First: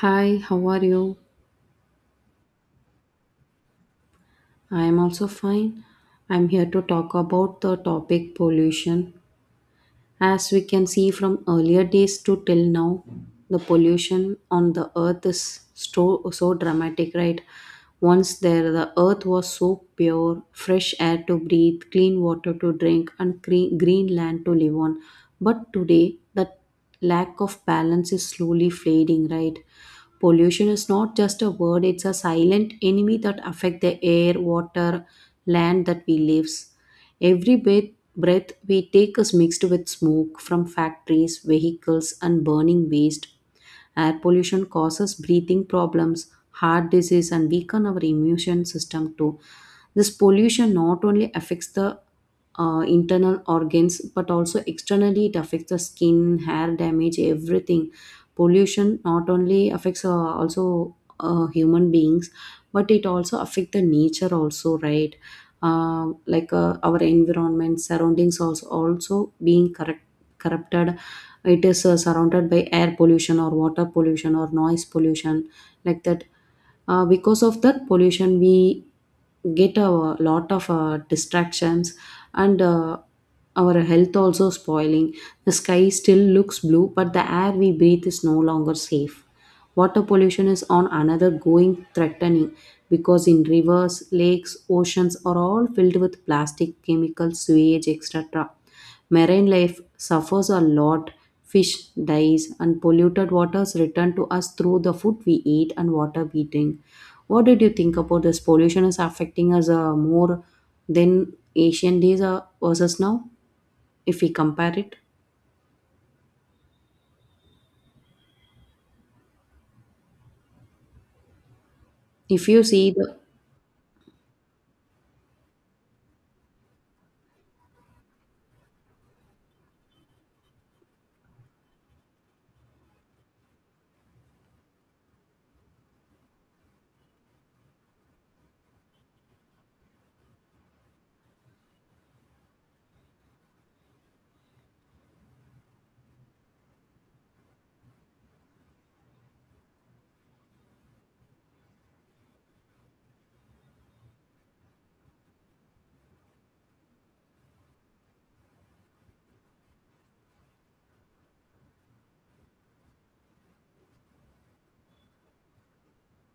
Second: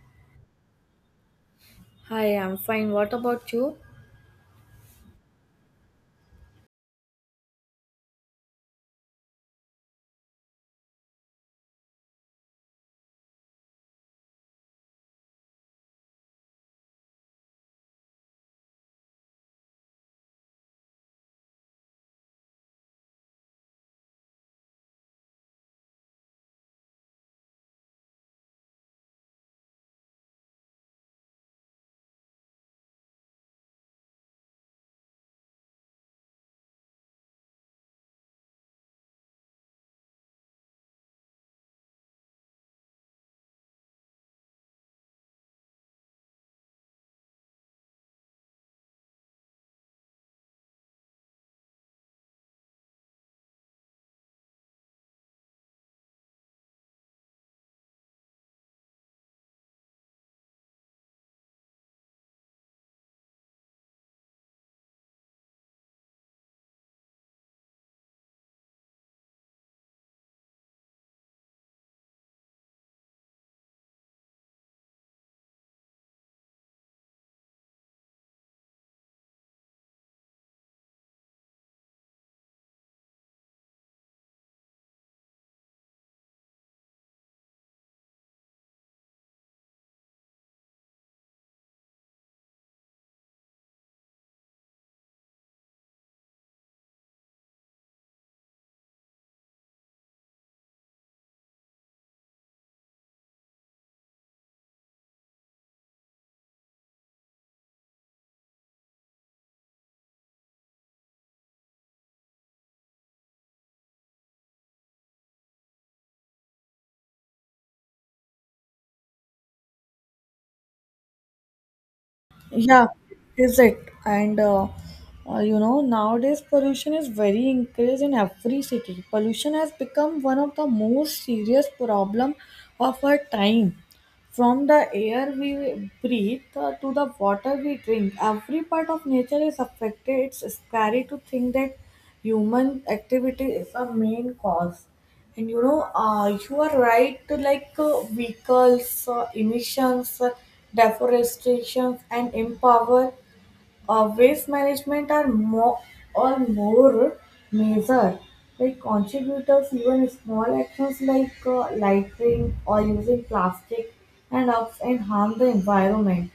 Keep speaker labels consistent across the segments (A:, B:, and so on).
A: Hi, how are you?
B: Hi, I'm fine. What about you?
A: I am also fine. I'm here to talk about the topic pollution. As we can see from earlier days to till now, the pollution on the earth is so dramatic, right? Once there, the earth was so pure, fresh air to breathe, clean water to drink, and green land to live on. But today, that lack of balance is slowly fading, right? Pollution is not just a word, it's a silent enemy that affect the air, water, land that we lives. Every breath we take is mixed with smoke from factories, vehicles, and burning waste. Air pollution causes breathing problems, heart disease, and weaken our immune system too. This pollution not only affects the internal organs, but also externally it affects the skin, hair damage, everything. Pollution not only affects also human beings, but it also affects the nature also, right? Like our environment surroundings also being correct corrupted. It is surrounded by air pollution or water pollution or noise pollution, like that. Because of that pollution, we get a lot of distractions, and our health also spoiling. The sky still looks blue, but the air we breathe is no longer safe. Water pollution is on another going threatening, because in rivers, lakes, oceans are all filled with plastic, chemicals, sewage, etc. Marine life suffers a lot. Fish dies, and polluted waters return to us through the food we eat and water we drink. What did you think about this pollution is affecting us more than ancient days versus now? If we compare it, if you
B: Yeah,
A: see the
B: is it? And uh, Nowadays pollution is very increased in every city. Pollution has become one of the most serious problem of our time. From the air we breathe to the water we drink, every part of nature is affected. It's scary to think that human activity is a main cause. You are right, vehicles, emissions, deforestation, and empower waste management are more measured like contributors. Even small actions like littering or using plastic and ups and harm the environment.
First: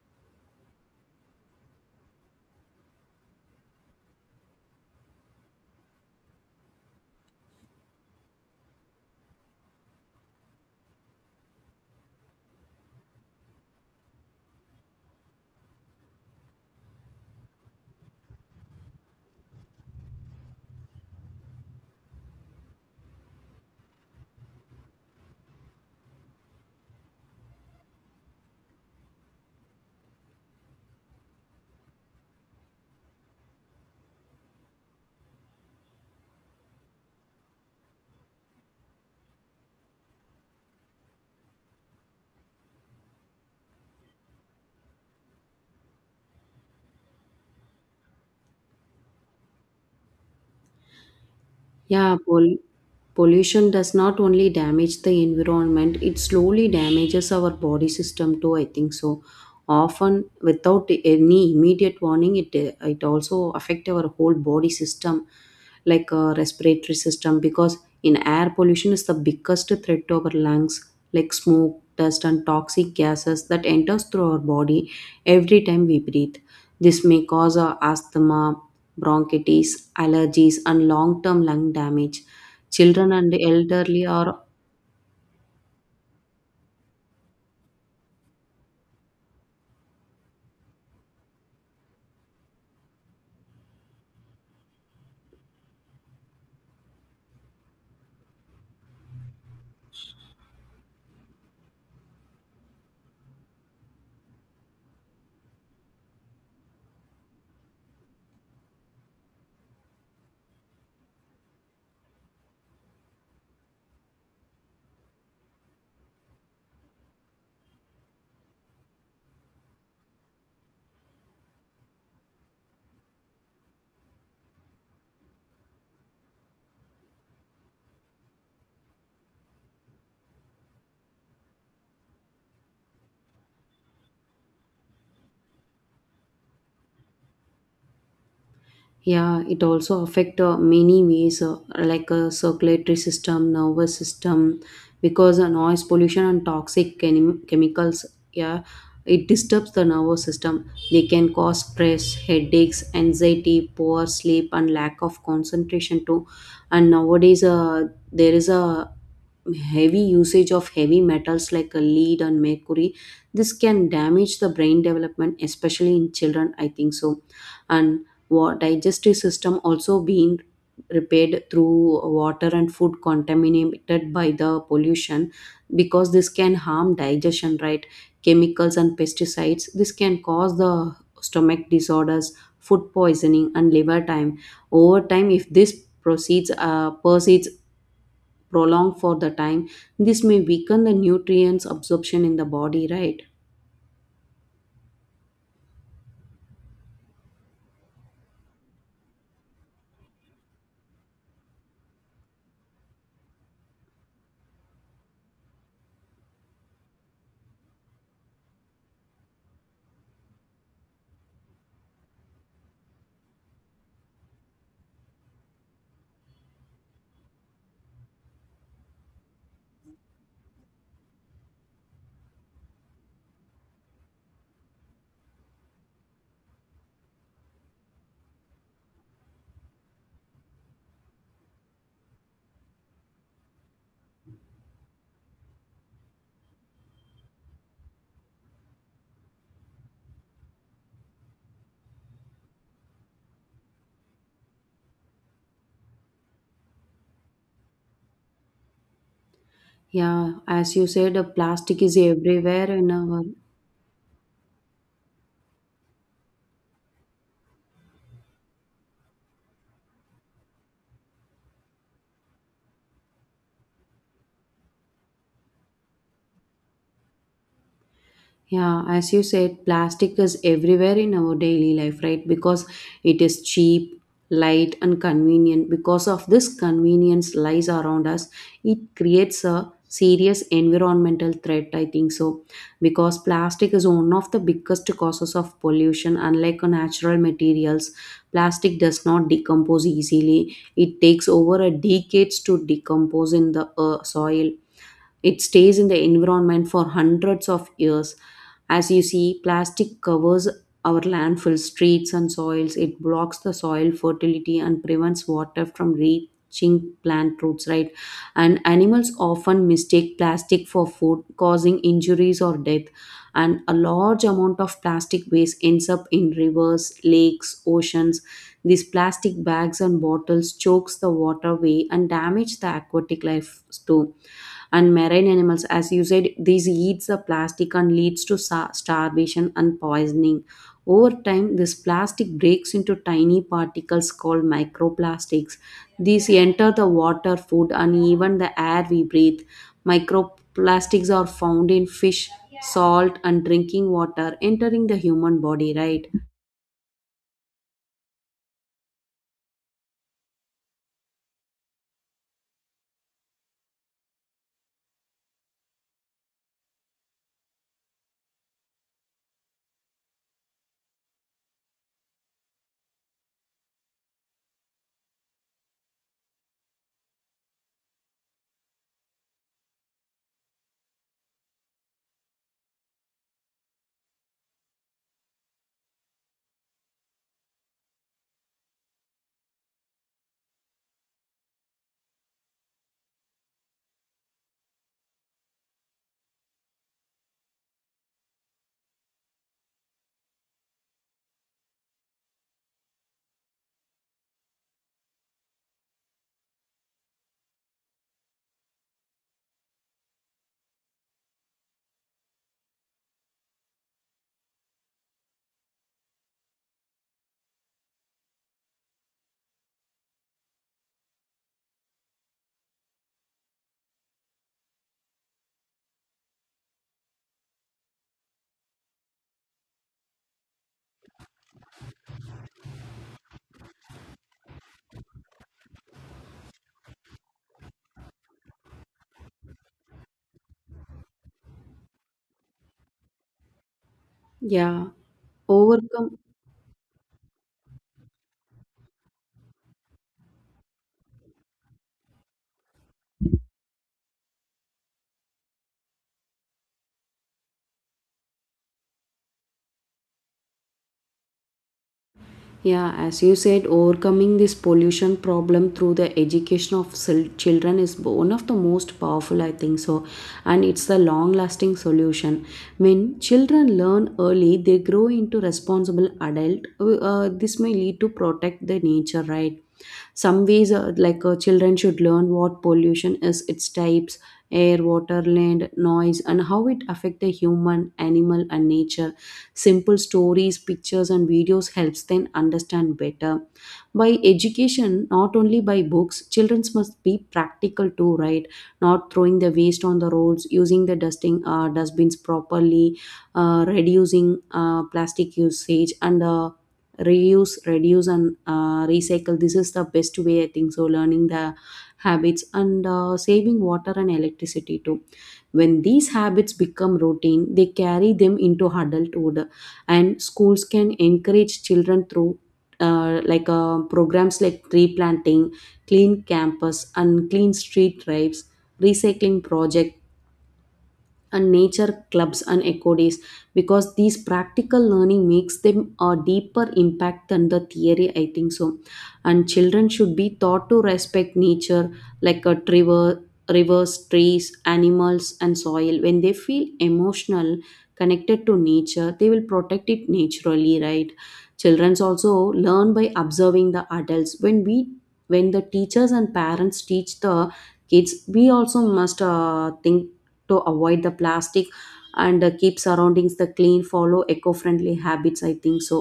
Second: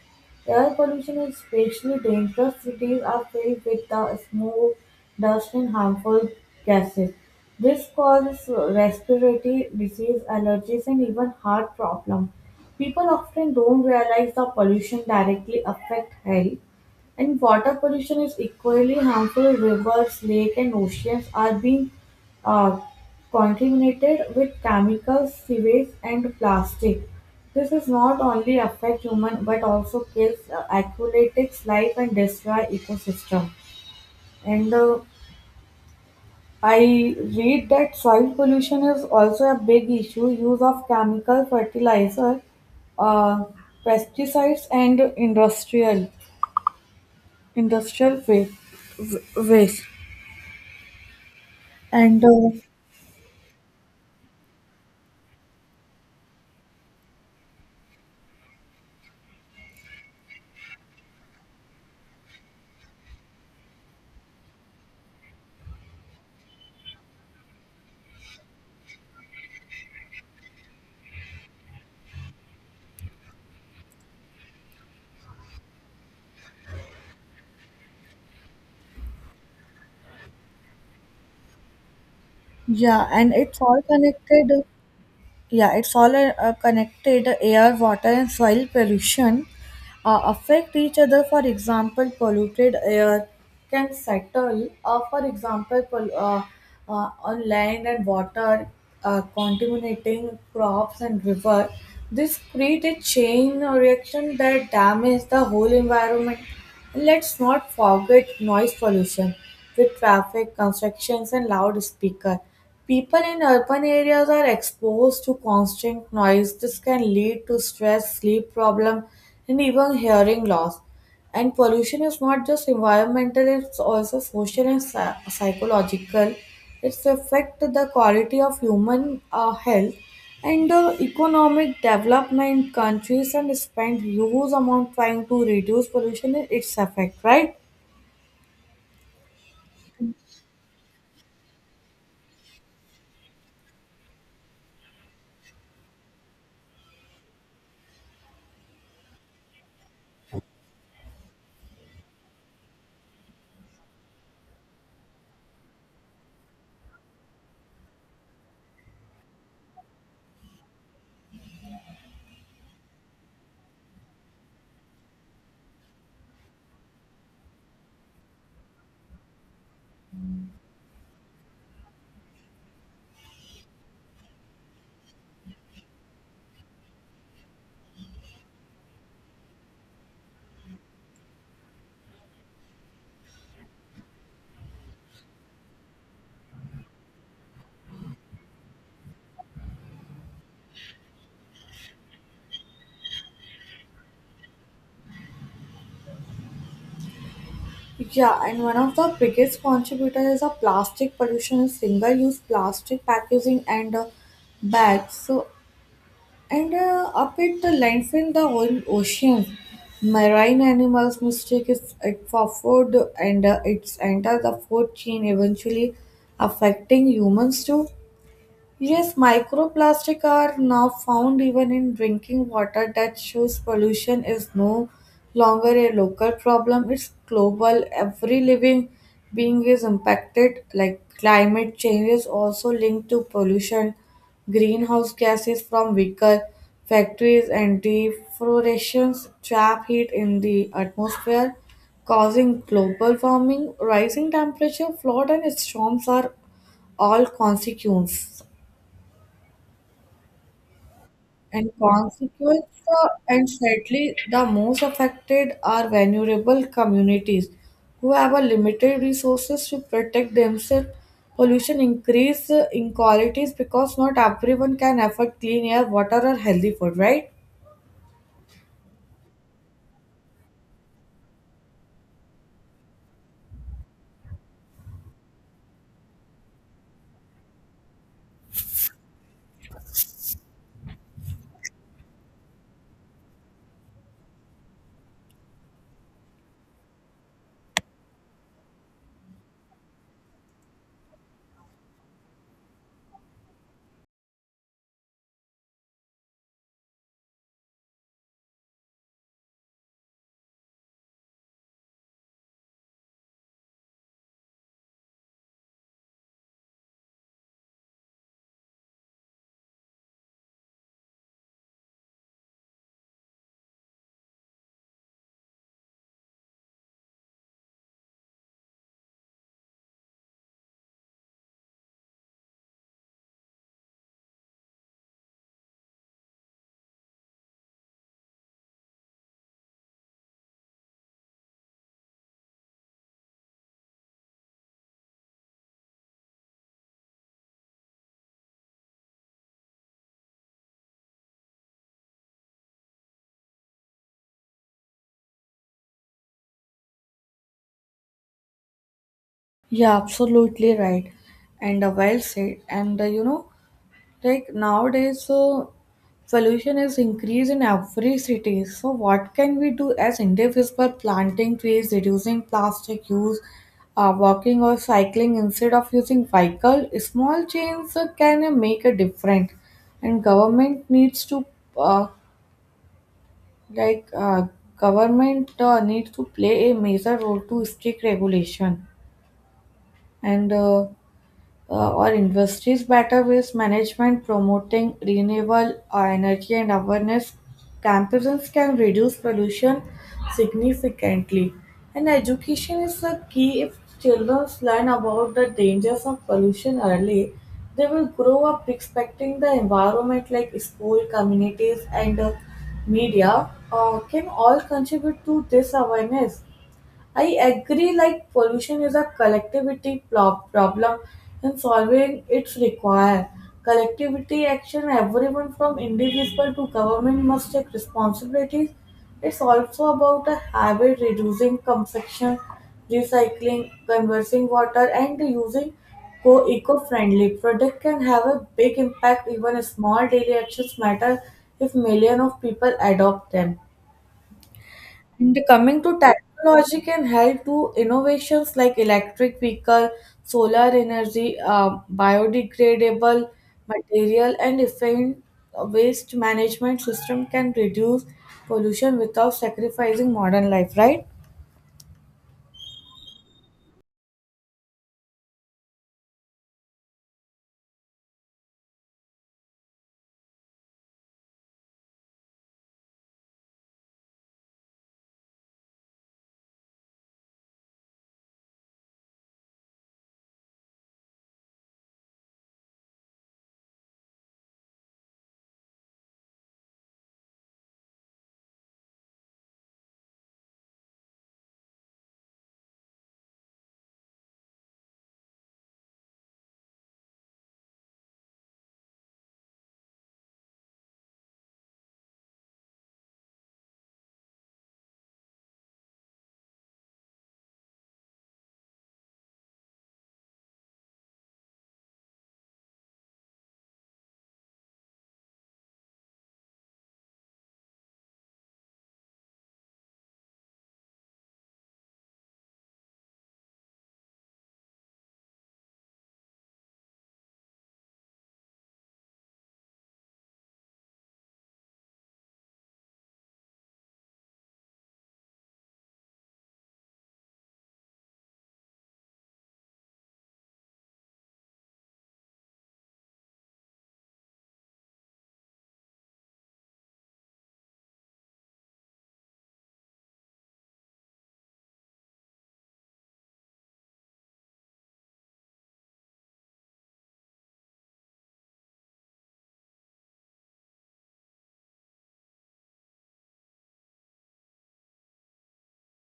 B: Air pollution is especially dangerous. Cities are filled with the smoke, dust and harmful gases. This causes respiratory disease, allergies and even heart problems. People often don't realize the pollution directly affect health. And water pollution is equally harmful. Rivers, lakes, and oceans are being uh, contaminated with chemicals, sewage, and plastic. This is not only affect human but also kills aquatics life and destroy ecosystem. And I read that soil pollution is also a big issue. Use of chemical fertilizer, uh, pesticides, and industrial waste.
A: Yeah,
B: And
A: pol- pollution does not only damage the environment, it slowly damages our body system too, I think so. Often without any immediate warning, it also affect our whole body system, like a respiratory system, because in air pollution is the biggest threat to our lungs, like smoke, dust and toxic gases that enters through our body every time we breathe. This may cause asthma, bronchitis, allergies, and long term lung damage.
B: Yeah,
A: Children and
B: and it's all
A: elderly are
B: connected. Yeah, it's all connected. Air, water, and soil pollution affect each other. For example, polluted air can settle, on land and water, contaminating crops and river. This create a chain reaction that damages the whole environment. And let's not forget noise pollution with traffic, constructions, and loudspeaker. People in urban areas are exposed to constant noise. This can lead to stress, sleep problem, and even hearing loss. And pollution is not just environmental; it's also social and psychological. It's affect the quality of human health and the economic development. Countries and spend huge amount trying to reduce pollution. And it's effect, right?
A: yeah, it also affect many ways like circulatory system, nervous system, because noise pollution and toxic chemicals. Yeah, it disturbs the nervous system. They can cause stress, headaches, anxiety, poor sleep, and lack of concentration too. And nowadays, there is a heavy usage of heavy metals like lead and mercury. This can damage the brain development, especially in children, I think so. And what digestive system also being repaired through water and food contaminated by the pollution, because this can harm digestion, right? Chemicals and pesticides, this can cause the stomach disorders, food poisoning, and liver time. Over time, if this proceeds prolonged for the time, this may weaken the nutrients absorption in the body, right?
B: Yeah, and one of the biggest contributors of plastic pollution is single-use plastic packaging and bags. So, and up at the landfill, the whole ocean, marine animals mistake is it for food, and it's enter the food chain, eventually affecting humans too. Yes, microplastic are now found even in drinking water. That shows pollution is no longer a local problem, it's global. Every living being is impacted, like climate change is also linked to pollution. Greenhouse gases from vehicle, factories and deforestation trap heat in the atmosphere, causing global warming. Rising temperature, flood and storms are all consequences.
A: Yeah, as you said,
B: And
A: plastic is
B: consequence,
A: everywhere in our.
B: and sadly, the most affected are vulnerable communities who have a limited resources to protect themselves. Pollution increase inequalities because not everyone can afford clean air, water, or healthy food, right?
A: Yeah, as you said, plastic is everywhere in our daily life, right? Because it is cheap, light, and convenient. Because of this convenience lies around us, it creates a serious environmental threat, I think so. Because plastic is one of the biggest causes of pollution, unlike natural materials. Plastic does not decompose easily. It takes over a decades to decompose in the soil. It stays in the environment for hundreds of years. As you see, plastic covers our landfill, streets and soils. It blocks the soil fertility and prevents water from reaching plant roots, right? And animals often mistake plastic for food, causing injuries or death. And a large amount of plastic waste ends up in rivers, lakes, oceans. These plastic bags and bottles chokes the waterway and damage the aquatic life too. And marine animals, as you said, these eats the plastic and leads to starvation and poisoning. Over time, this plastic breaks into tiny particles called microplastics. These enter the water, food, and even the air we breathe. Microplastics are found in fish, salt, and drinking water, entering the human body, right?
B: Yeah, absolutely right. And Well said. And you know, like Nowadays so pollution is increased in every city, so what can we do as individuals? By planting trees, reducing plastic use, walking or cycling instead of using vehicle, small changes can make a difference. And government needs to uh, like Government needs to play a major role to strict regulation, and or industries better waste management, promoting renewable energy and awareness campaigns can reduce pollution significantly. And education is the key. If children learn about the dangers of pollution early, they will grow up respecting the environment, like school, communities, and media can all contribute to this awareness. I agree, like pollution is a collectivity problem, and solving it require collectivity action. Everyone from individual to government must take responsibilities. It's also about a habit: reducing consumption, recycling, conversing water, and using eco-friendly product can have a big impact. Even small daily actions matter if millions of people adopt them.
A: Yeah,
B: And coming to
A: overcome.
B: technology, can help to innovations like electric vehicle, solar energy, biodegradable material, and efficient waste management system can reduce pollution without sacrificing modern life. Right?
A: Yeah, as you said, overcoming this pollution problem through the education of children is one of the most powerful, I think so, and it's the long lasting solution. When children learn early, they grow into responsible adult. This may lead to protect the nature, right? Some ways like children should learn what pollution is, its types: air, water, land, noise, and how it affect the human, animal, and nature. Simple stories, pictures and videos helps them understand better. By education, not only by books, children must be practical too, right? Not throwing the waste on the roads, using the dusting dustbins properly, reducing plastic usage, and reuse, reduce, and recycle. This is the best way, I think so. Learning the habits, and saving water and electricity too. When these habits become routine, they carry them into adulthood. And schools can encourage children through like programs like tree planting, clean campus and clean street drives, recycling projects, and nature clubs and eco days. Because these practical learning makes them a deeper impact than the theory, I think so. And children should be taught to respect nature, like a rivers, trees, animals, and soil. When they feel emotional connected to nature, they will protect it naturally, right? Children also learn by observing the adults. When the teachers and parents teach the kids, we also must think to avoid the plastic, and keep surroundings the clean, follow eco-friendly habits, I think so.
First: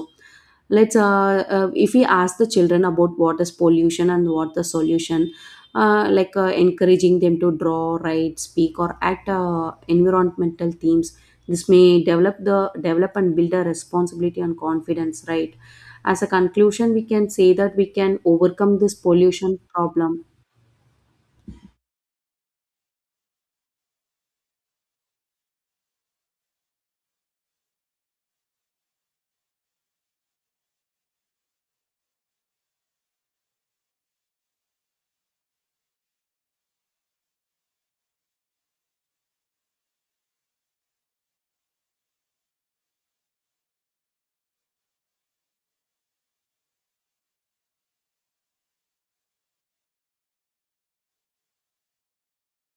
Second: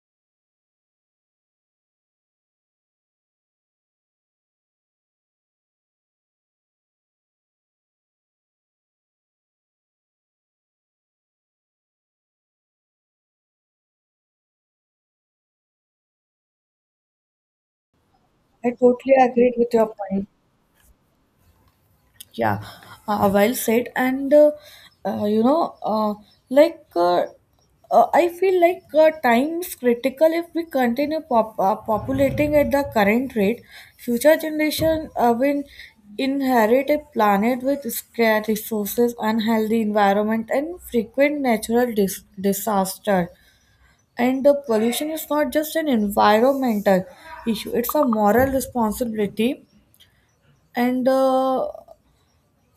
A: Let's if we ask the children about what is pollution and what the solution, like encouraging them to draw, write, speak or act environmental themes. This may develop and build a responsibility and confidence, right? As a conclusion, we can say that we can
B: I
A: overcome this
B: totally agreed
A: pollution
B: with your
A: problem.
B: point. Yeah, well said. And you know, like I feel like time is critical. If we continue populating at the current rate, future generation will inherit a planet with scarce resources, unhealthy environment, and frequent natural disaster. And the pollution is not just an environmental issue; it's a moral responsibility. And.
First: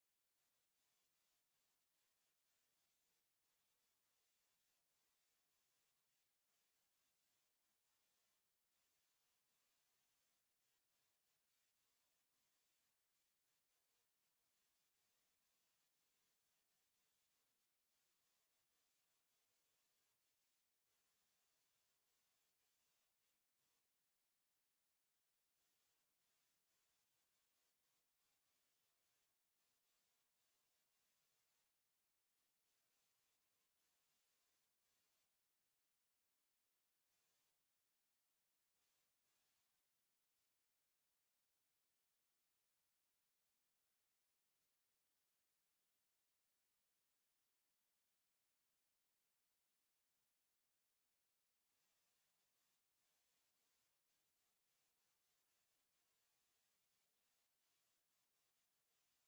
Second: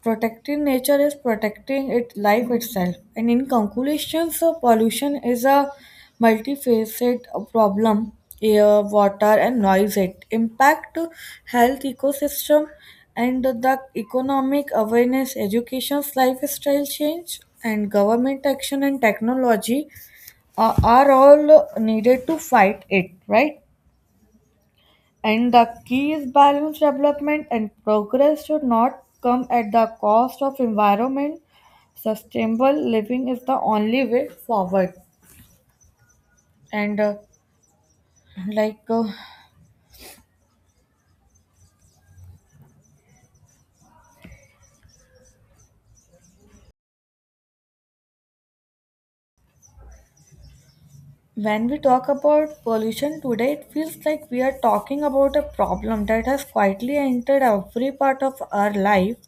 B: Protecting nature is protecting it life itself. And in conclusion, so pollution is a multifaceted problem: air, water and noise. It impact health, ecosystem, and the economic. Awareness, education, lifestyle change and government action and technology are all needed to fight it, right? And the key is balanced development, and progress should not come at the cost of environment. Sustainable living is the only way forward. And like When we talk about pollution today, it feels like we are talking about a problem that has quietly entered every part of our life.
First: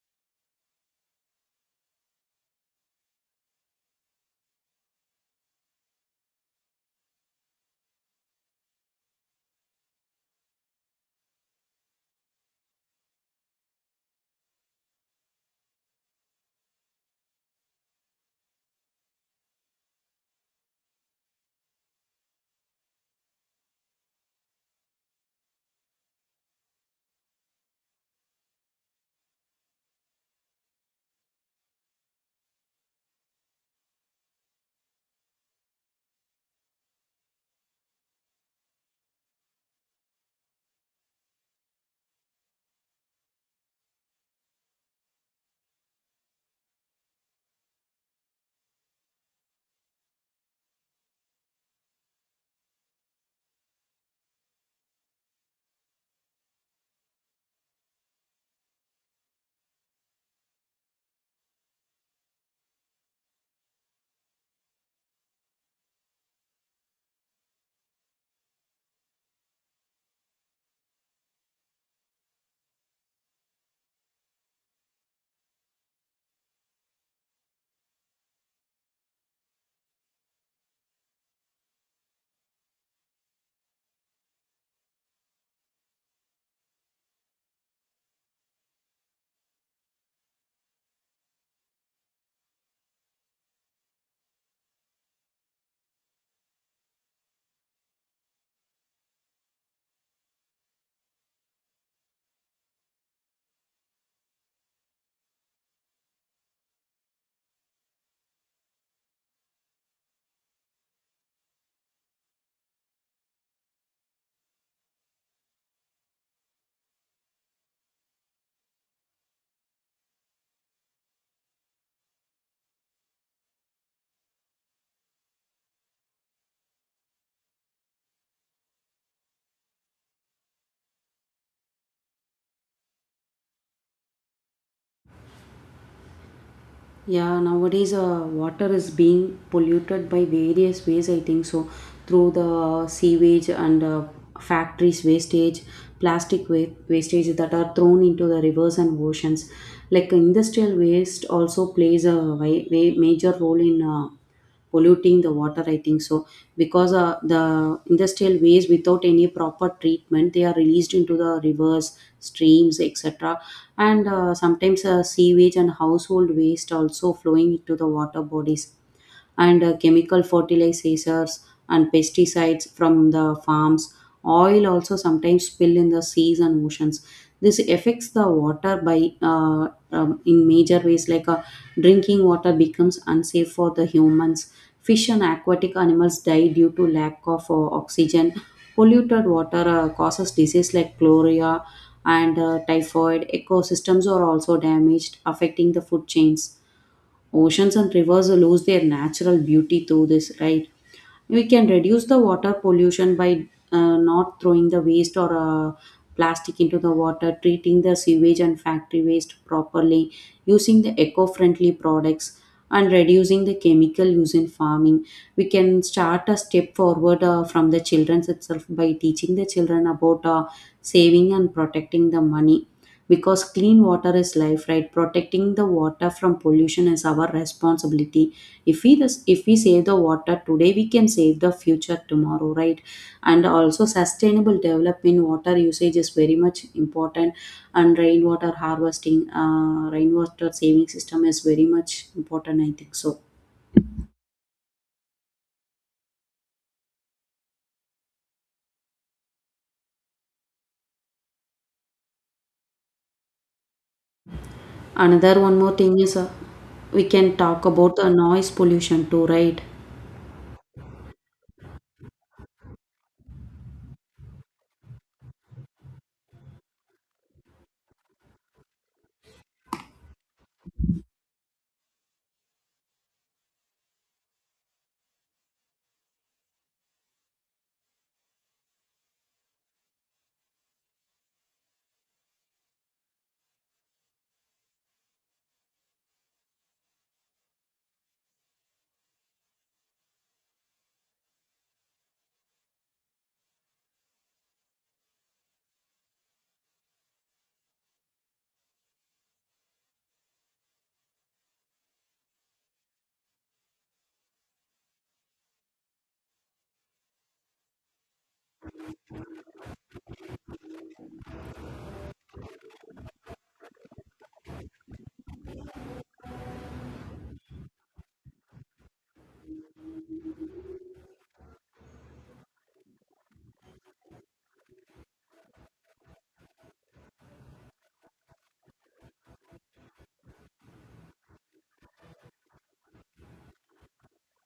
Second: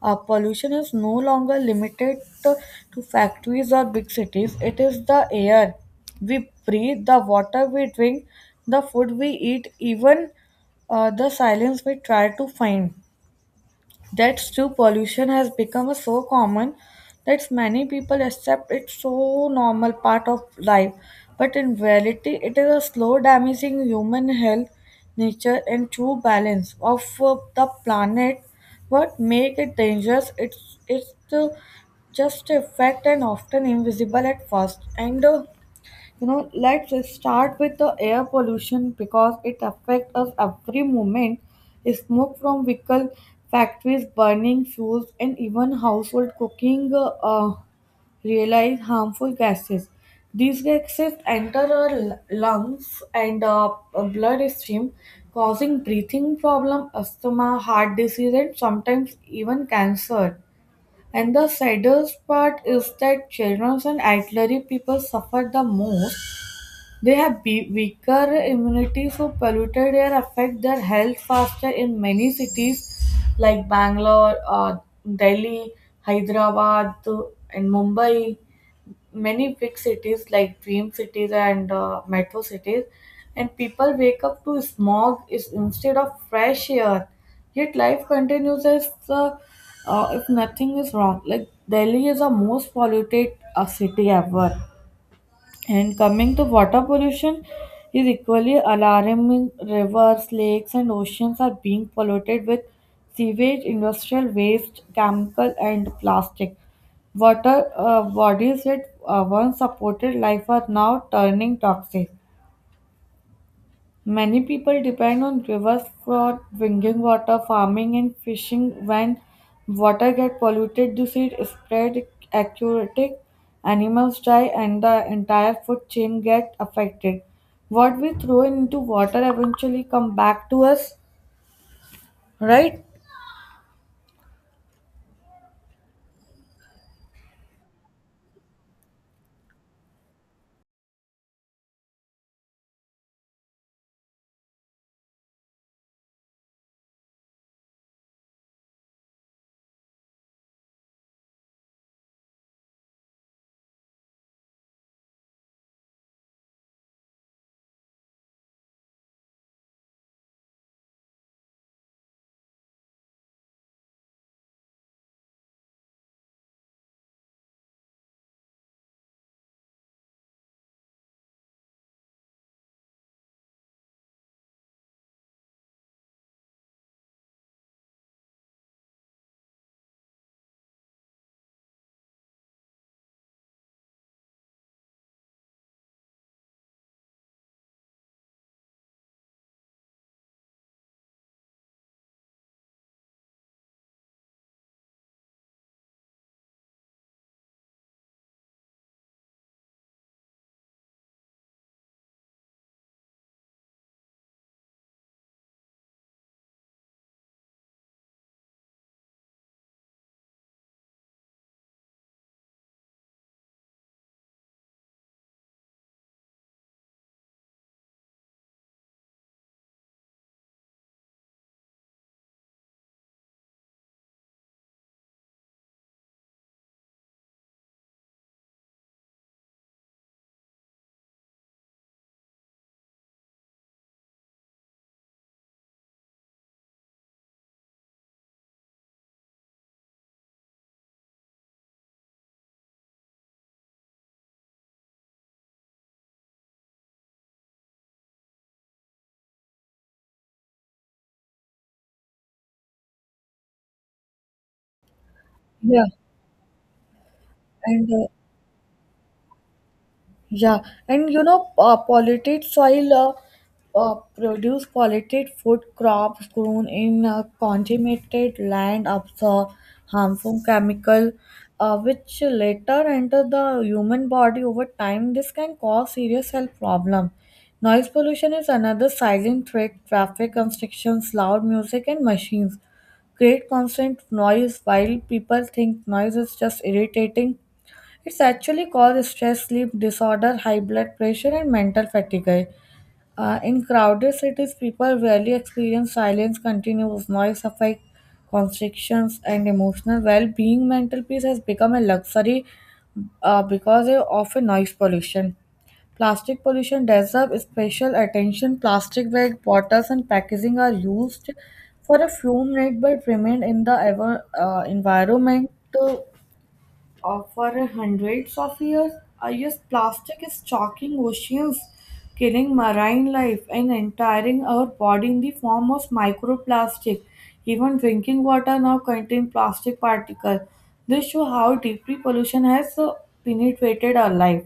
B: Pollution is no longer limited to, to factories or big cities. It is the air we breathe, the water we drink, the food we eat, even the silence we try to find. That's true. Pollution has become so common that many people accept it so normal part of life. But in reality, it is a slow damaging human health, nature, and true balance of the planet. What make it dangerous? It's the just a fact and often invisible at first. And you know Let's just start with the air pollution because it affects us every moment. Smoke from vehicle, factories, burning fuels and even household cooking realize harmful gases. These gases enter our lungs and bloodstream, causing breathing problem, asthma, heart disease and sometimes even cancer. And the saddest part is that children and elderly people suffer the most. They have weaker immunity, so polluted air affect their health faster. In many cities like Bangalore, Delhi, Hyderabad, and Mumbai, many big cities like dream cities and metro cities, and people wake up to smog is instead of fresh air. Yet life continues as if nothing is wrong. Like Delhi is the most polluted city ever. And coming to water pollution, is equally alarming. Rivers, lakes, and oceans are being polluted with sewage, industrial waste, chemical, and plastic. Water bodies that once supported life are now turning toxic. Many people depend on rivers for drinking water, farming, and fishing. When water gets polluted, disease spread, aquatic animals die, and the entire food chain gets affected. What we throw into water eventually come back to us, right?
A: Yeah, nowadays water is being polluted by various ways, I think so, through the sewage and factories wastage, plastic wastage that are thrown into the rivers and oceans. Like industrial waste also plays a major role in polluting the water, I think so. Because the industrial waste without any proper treatment, they are released into the rivers, streams, etc. And sometimes sewage and household waste also flowing into the water bodies. And chemical fertilizers and pesticides from the farms, oil also sometimes spill in the seas and oceans. This affects the water by uh, in major ways, like drinking water becomes unsafe for the humans. Fish and aquatic animals die due to lack of oxygen. Polluted water causes disease like cholera and typhoid. Ecosystems are also damaged, affecting the food chains. Oceans and rivers lose their natural beauty through this, right? We can reduce the water pollution by not throwing the waste or plastic into the water, treating the sewage and factory waste properly, using the eco friendly products, and reducing the chemical use in farming. We can start a step forward from the childrens itself by teaching the children about saving and protecting the money, because clean water is life, right? Protecting the water from pollution is our responsibility. If we save the water today, we can save the future tomorrow, right? And also sustainable development, water usage is very much important. And rainwater harvesting, rainwater saving system is very much important, I think so. Another one more
B: Yeah,
A: thing is, we can talk
B: and
A: about
B: uh,
A: the noise pollution too, right?
B: Yeah, and you know, polluted soil produce polluted food. Crops grown in contaminated land absorb harmful chemical, which later enter the human body over time. This can cause serious health problem. Noise pollution is another silent threat. Traffic constrictions, loud music, and machines create constant noise. While people think noise is just irritating, it's actually caused stress, sleep disorder, high blood pressure, and mental fatigue. In crowded cities, people rarely experience silence. Continuous noise affect constrictions, and emotional well-being. Mental peace has become a luxury because of a noise pollution. Plastic pollution deserves special attention. Plastic bag, bottles and packaging are used for a few minutes but remain in the ever, environment for hundreds of years. I used plastic is choking oceans, killing marine life, and entering our body in the form of microplastic. Even drinking water now contains plastic particles. This show how deeply pollution has penetrated our life.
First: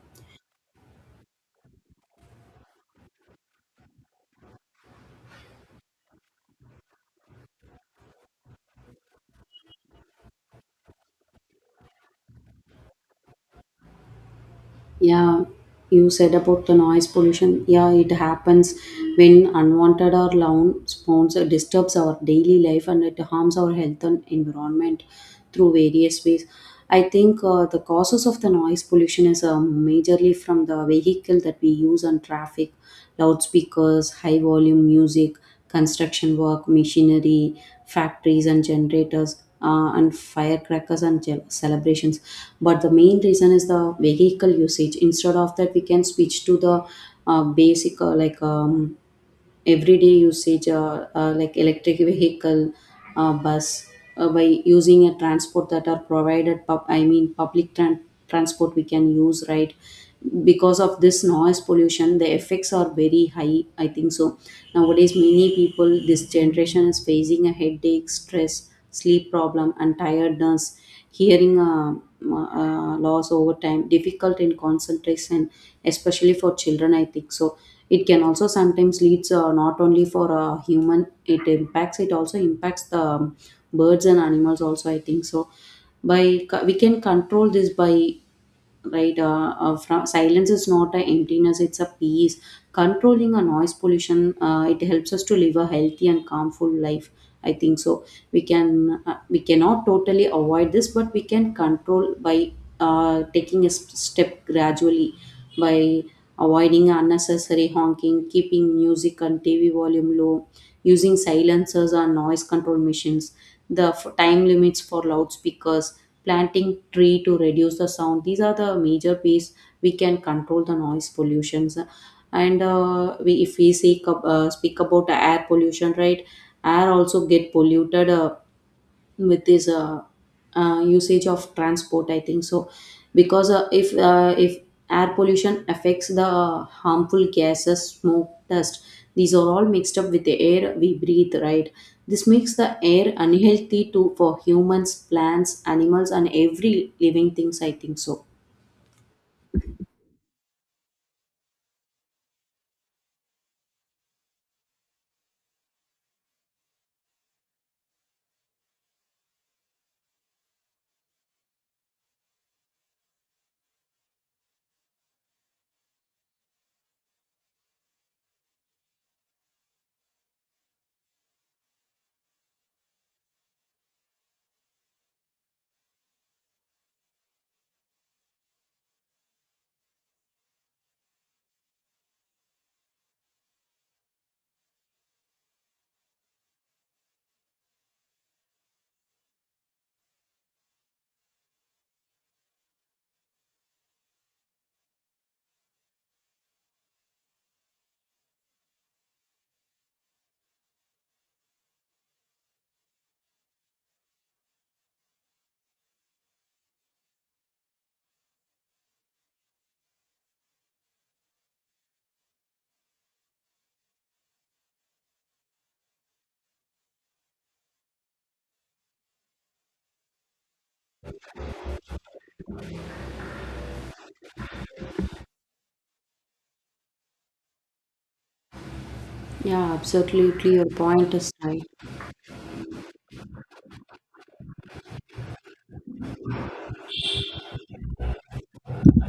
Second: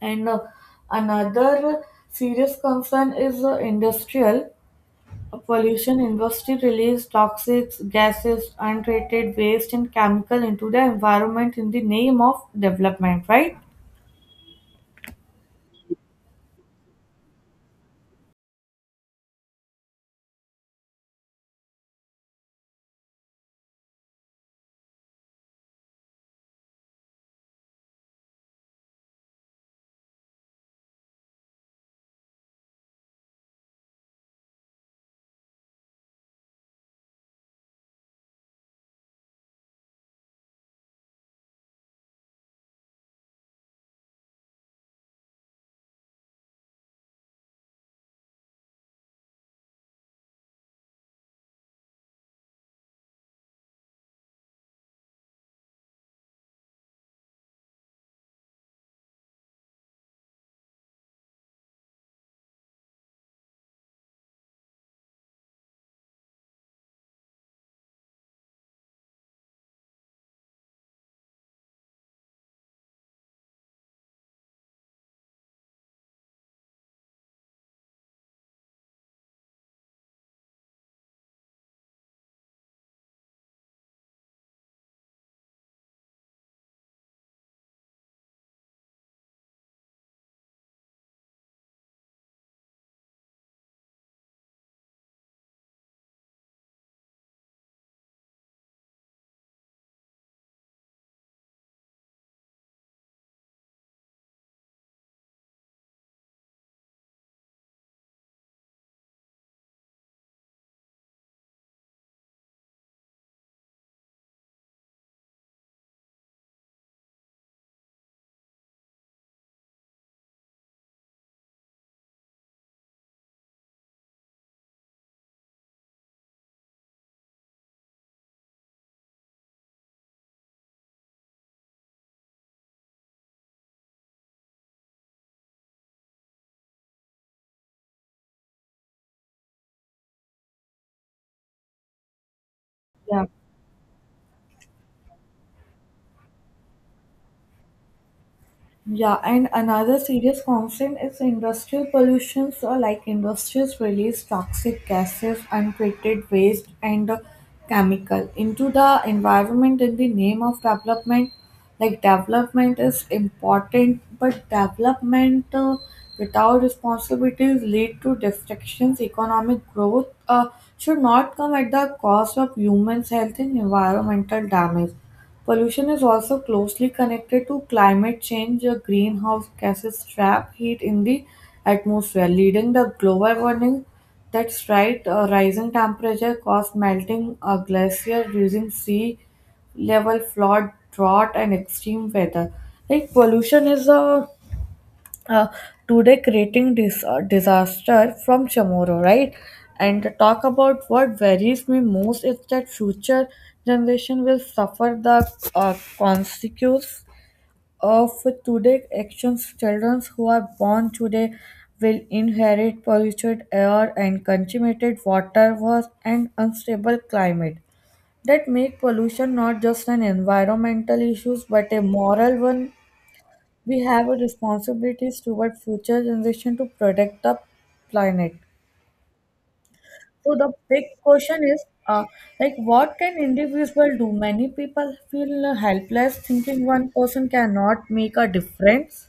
B: And Another serious concern is industrial. Pollution industry release toxic gases, untreated waste and chemical into the environment in the name of development, right?
A: Yeah, you said about the noise pollution. Yeah, it happens when unwanted or loud sounds disturbs our daily life, and it harms our health and environment through various ways. I think the causes of the noise pollution is majorly from the vehicle that we use on traffic, loudspeakers, high volume music, construction work, machinery, factories and generators, and firecrackers and celebrations. But the main reason is the vehicle usage. Instead of that, we can switch to the basic like everyday usage, like electric vehicle, bus, by using a transport that are provided, I mean public transport we can use, right? Because of this noise pollution, the effects are very high, I think so. Nowadays, many people, this generation is facing a headache, stress, sleep problem, and tiredness, hearing loss over time, difficult in concentration, especially for children, I think so. It can also sometimes leads not only for a human, it also impacts the birds and animals also, I think so. We can control this by right, from, silence is not a emptiness, it's a peace. Controlling a noise pollution, it helps us to live a healthy and calmful life, I think so. We can We cannot totally avoid this, but we can control by taking a step gradually, by avoiding unnecessary honking, keeping music and tv volume low, using silencers or noise control machines, the time limits for loudspeakers, planting tree to reduce the sound. These are the major ways we can control the noise pollutions. And we if we see speak about air pollution, right? Air also get polluted with this usage of transport, I think so. Because if air pollution affects the harmful gases, smoke, dust, these are all mixed up with the air we breathe, right? This makes the air
B: Yeah.
A: unhealthy too for humans, plants, animals, and every living things, I think so.
B: Yeah, and another serious concern is industrial pollution. So, like industries release toxic gases, untreated waste, and chemical into the environment in the name of development. Like development is important, but development without responsibilities lead to destructions. Economic growth should not come at the cost of humans' health and environmental damage. Pollution is also closely connected to climate change. The greenhouse gases trap heat in the atmosphere, leading the global warming. That's right, rising temperature cause melting glacier, reducing sea level, flood, drought, and extreme weather. Like pollution is a uh, today creating this disaster from tomorrow, right? And the talk about what worries me most is that future generation will suffer the consequences of today actions. Children who are born today will inherit polluted air and contaminated water was and unstable climate. That make pollution not just an environmental issue but a moral one. We have a responsibility toward future generation to protect the planet.
A: Yeah,
B: So the
A: absolutely, your
B: big
A: point is
B: question
A: right.
B: is, what can individual do? Many people feel helpless, thinking one person cannot make a difference.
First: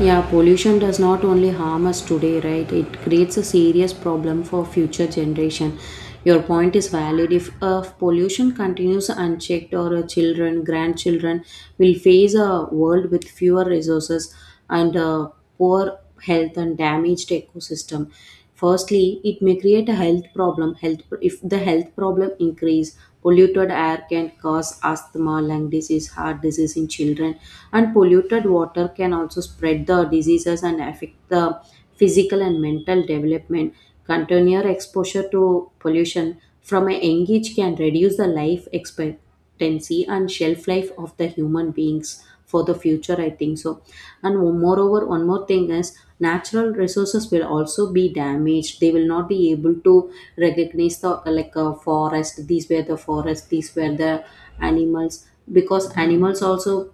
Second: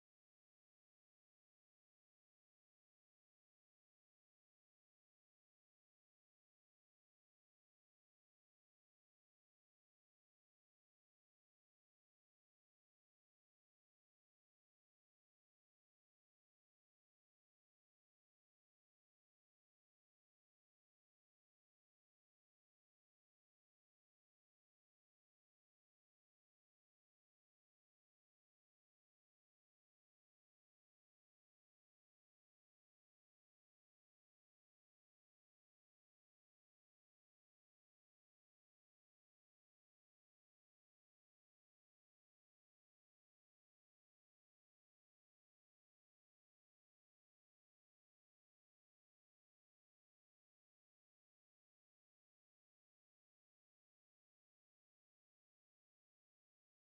A: Yeah, pollution does not only harm us today, right? It creates a serious problem for future generation. Your point is valid. If pollution continues unchecked, our children, grandchildren will face a world with fewer resources and poor health and damaged ecosystem. Firstly, it may create a health problem. Health, if the health problem increase, polluted air can cause asthma, lung disease, heart disease in children, and polluted water can also spread the diseases and affect the physical and mental development. Continuous exposure to pollution from a young age can reduce the life expectancy and shelf life of the human beings for the future, I think so. And moreover, one more thing is natural resources will also be damaged. They will not be able to recognize the, like a forest. These were the animals, because animals also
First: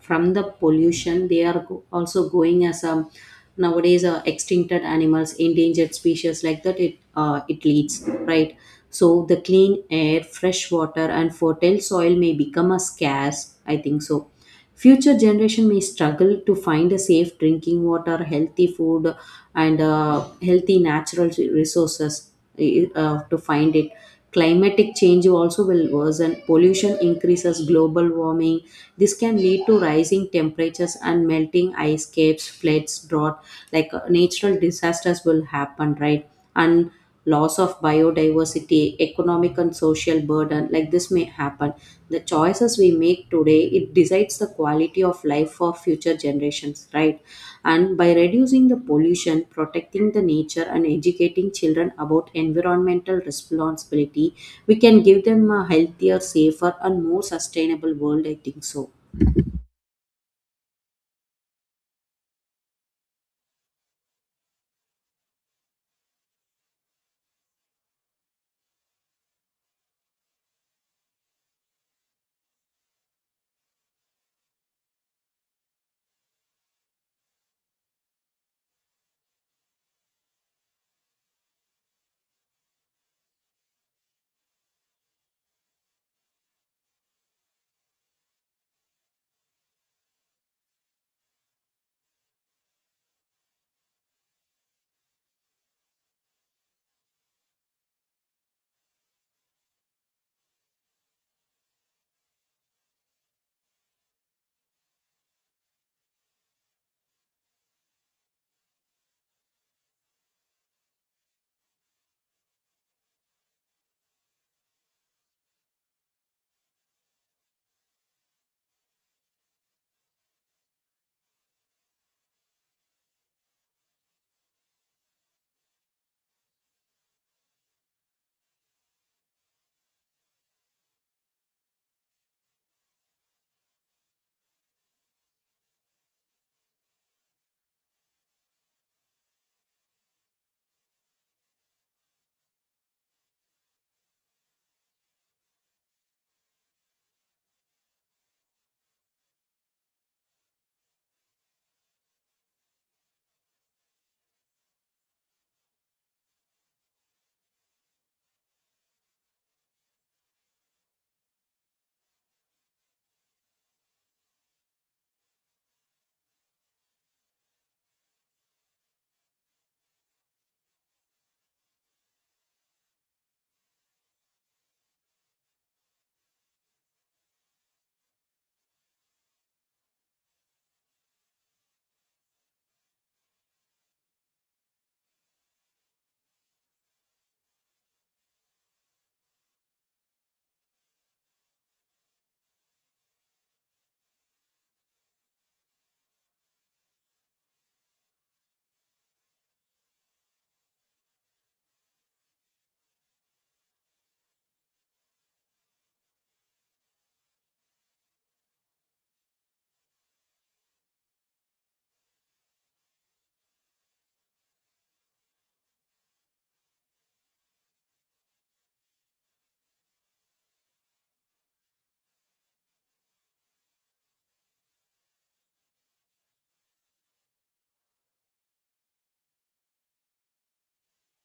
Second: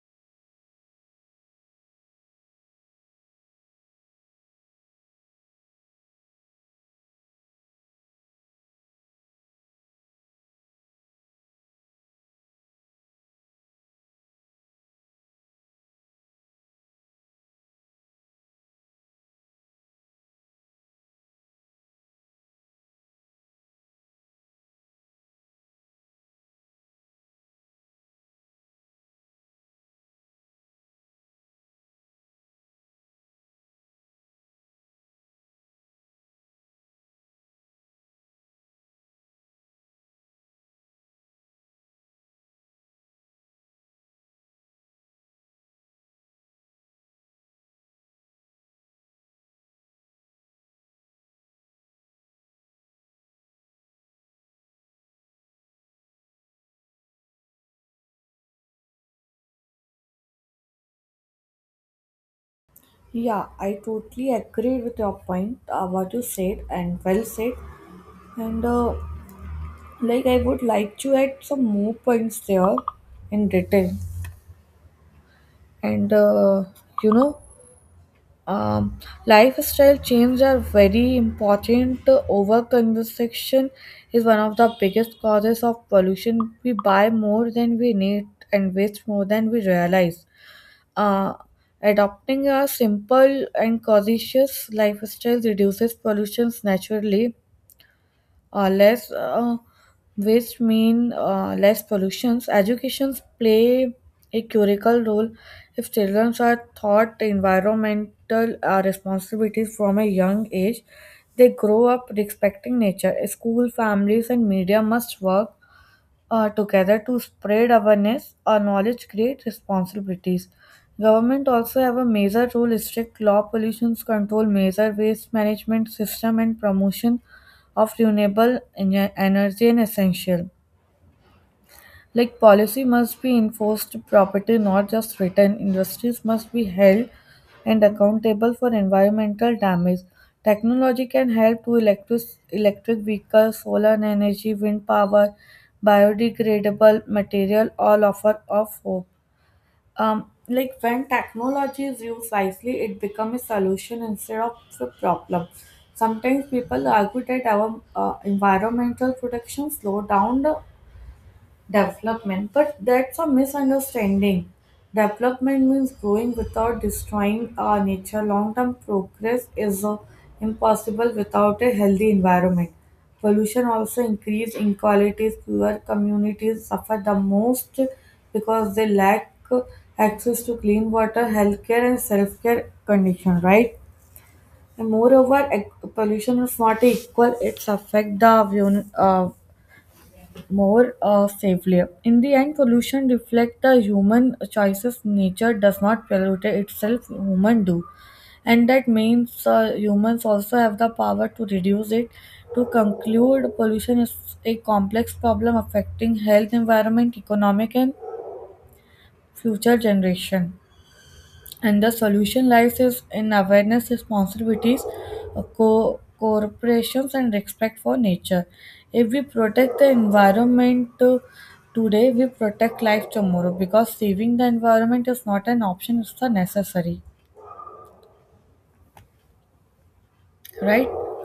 A: from the pollution, they are also going as um, nowadays extincted animals, endangered species, like that it it leads, right? So the clean air, fresh water and fertile soil may become a scarce, I think so. Future generation may struggle to find a safe drinking water, healthy food, and healthy natural resources uh, to find it. Climatic change also will worsen. Pollution increases, global warming. This can lead to rising temperatures and melting ice caps, floods, drought. Like natural disasters will happen, right? And loss of biodiversity, economic and social burden, like this may happen. The choices we make today, it decides the quality of life for future generations, right? And by reducing the pollution, protecting the nature, and educating children about environmental responsibility, we can give them a healthier, safer and more sustainable world, I think so.
B: Yeah, I totally agree with your point, what you said, and well said. And uh, I would like to add some more points there in detail. And uh, you know, um, Lifestyle change are very important. Over consumption is one of the biggest causes of pollution. We buy more than we need and waste more than we realize. Uh, Adopting a simple and conscious lifestyle reduces pollution naturally. Less waste mean less pollutions. Educations play a critical role if children are taught environmental responsibilities from a young age. They grow up respecting nature. School, families, and media must work together to spread awareness or knowledge create responsibilities. Government also have a major role: strict law, pollution control, major waste management system and promotion of renewable energy and essential. Like policy must be enforced property, not just written. Industries must be held and accountable for environmental damage. Technology can help to electric vehicles, solar energy, wind power, biodegradable material all offer of hope. Like when technology is used wisely, it becomes a solution instead of a problem. Sometimes people argue that our environmental protection slow down the development, but that's a misunderstanding. Development means growing without destroying our nature. Long term progress is impossible without a healthy environment. Pollution also increases inequalities. Poor communities suffer the most because they lack access to clean water, healthcare, and self care condition, right? And moreover, pollution is not equal, it's affect the more safely. In the end, pollution reflects the human choices. Nature does not pollute itself; humans do, and that means humans also have the power to reduce it. To conclude, pollution is a complex problem affecting health, environment, economic, and future generation. And the solution lies is in awareness, responsibilities, corporations and respect for nature. If we protect the environment today, we protect life tomorrow, because saving the environment is not an option, it's a necessary, right?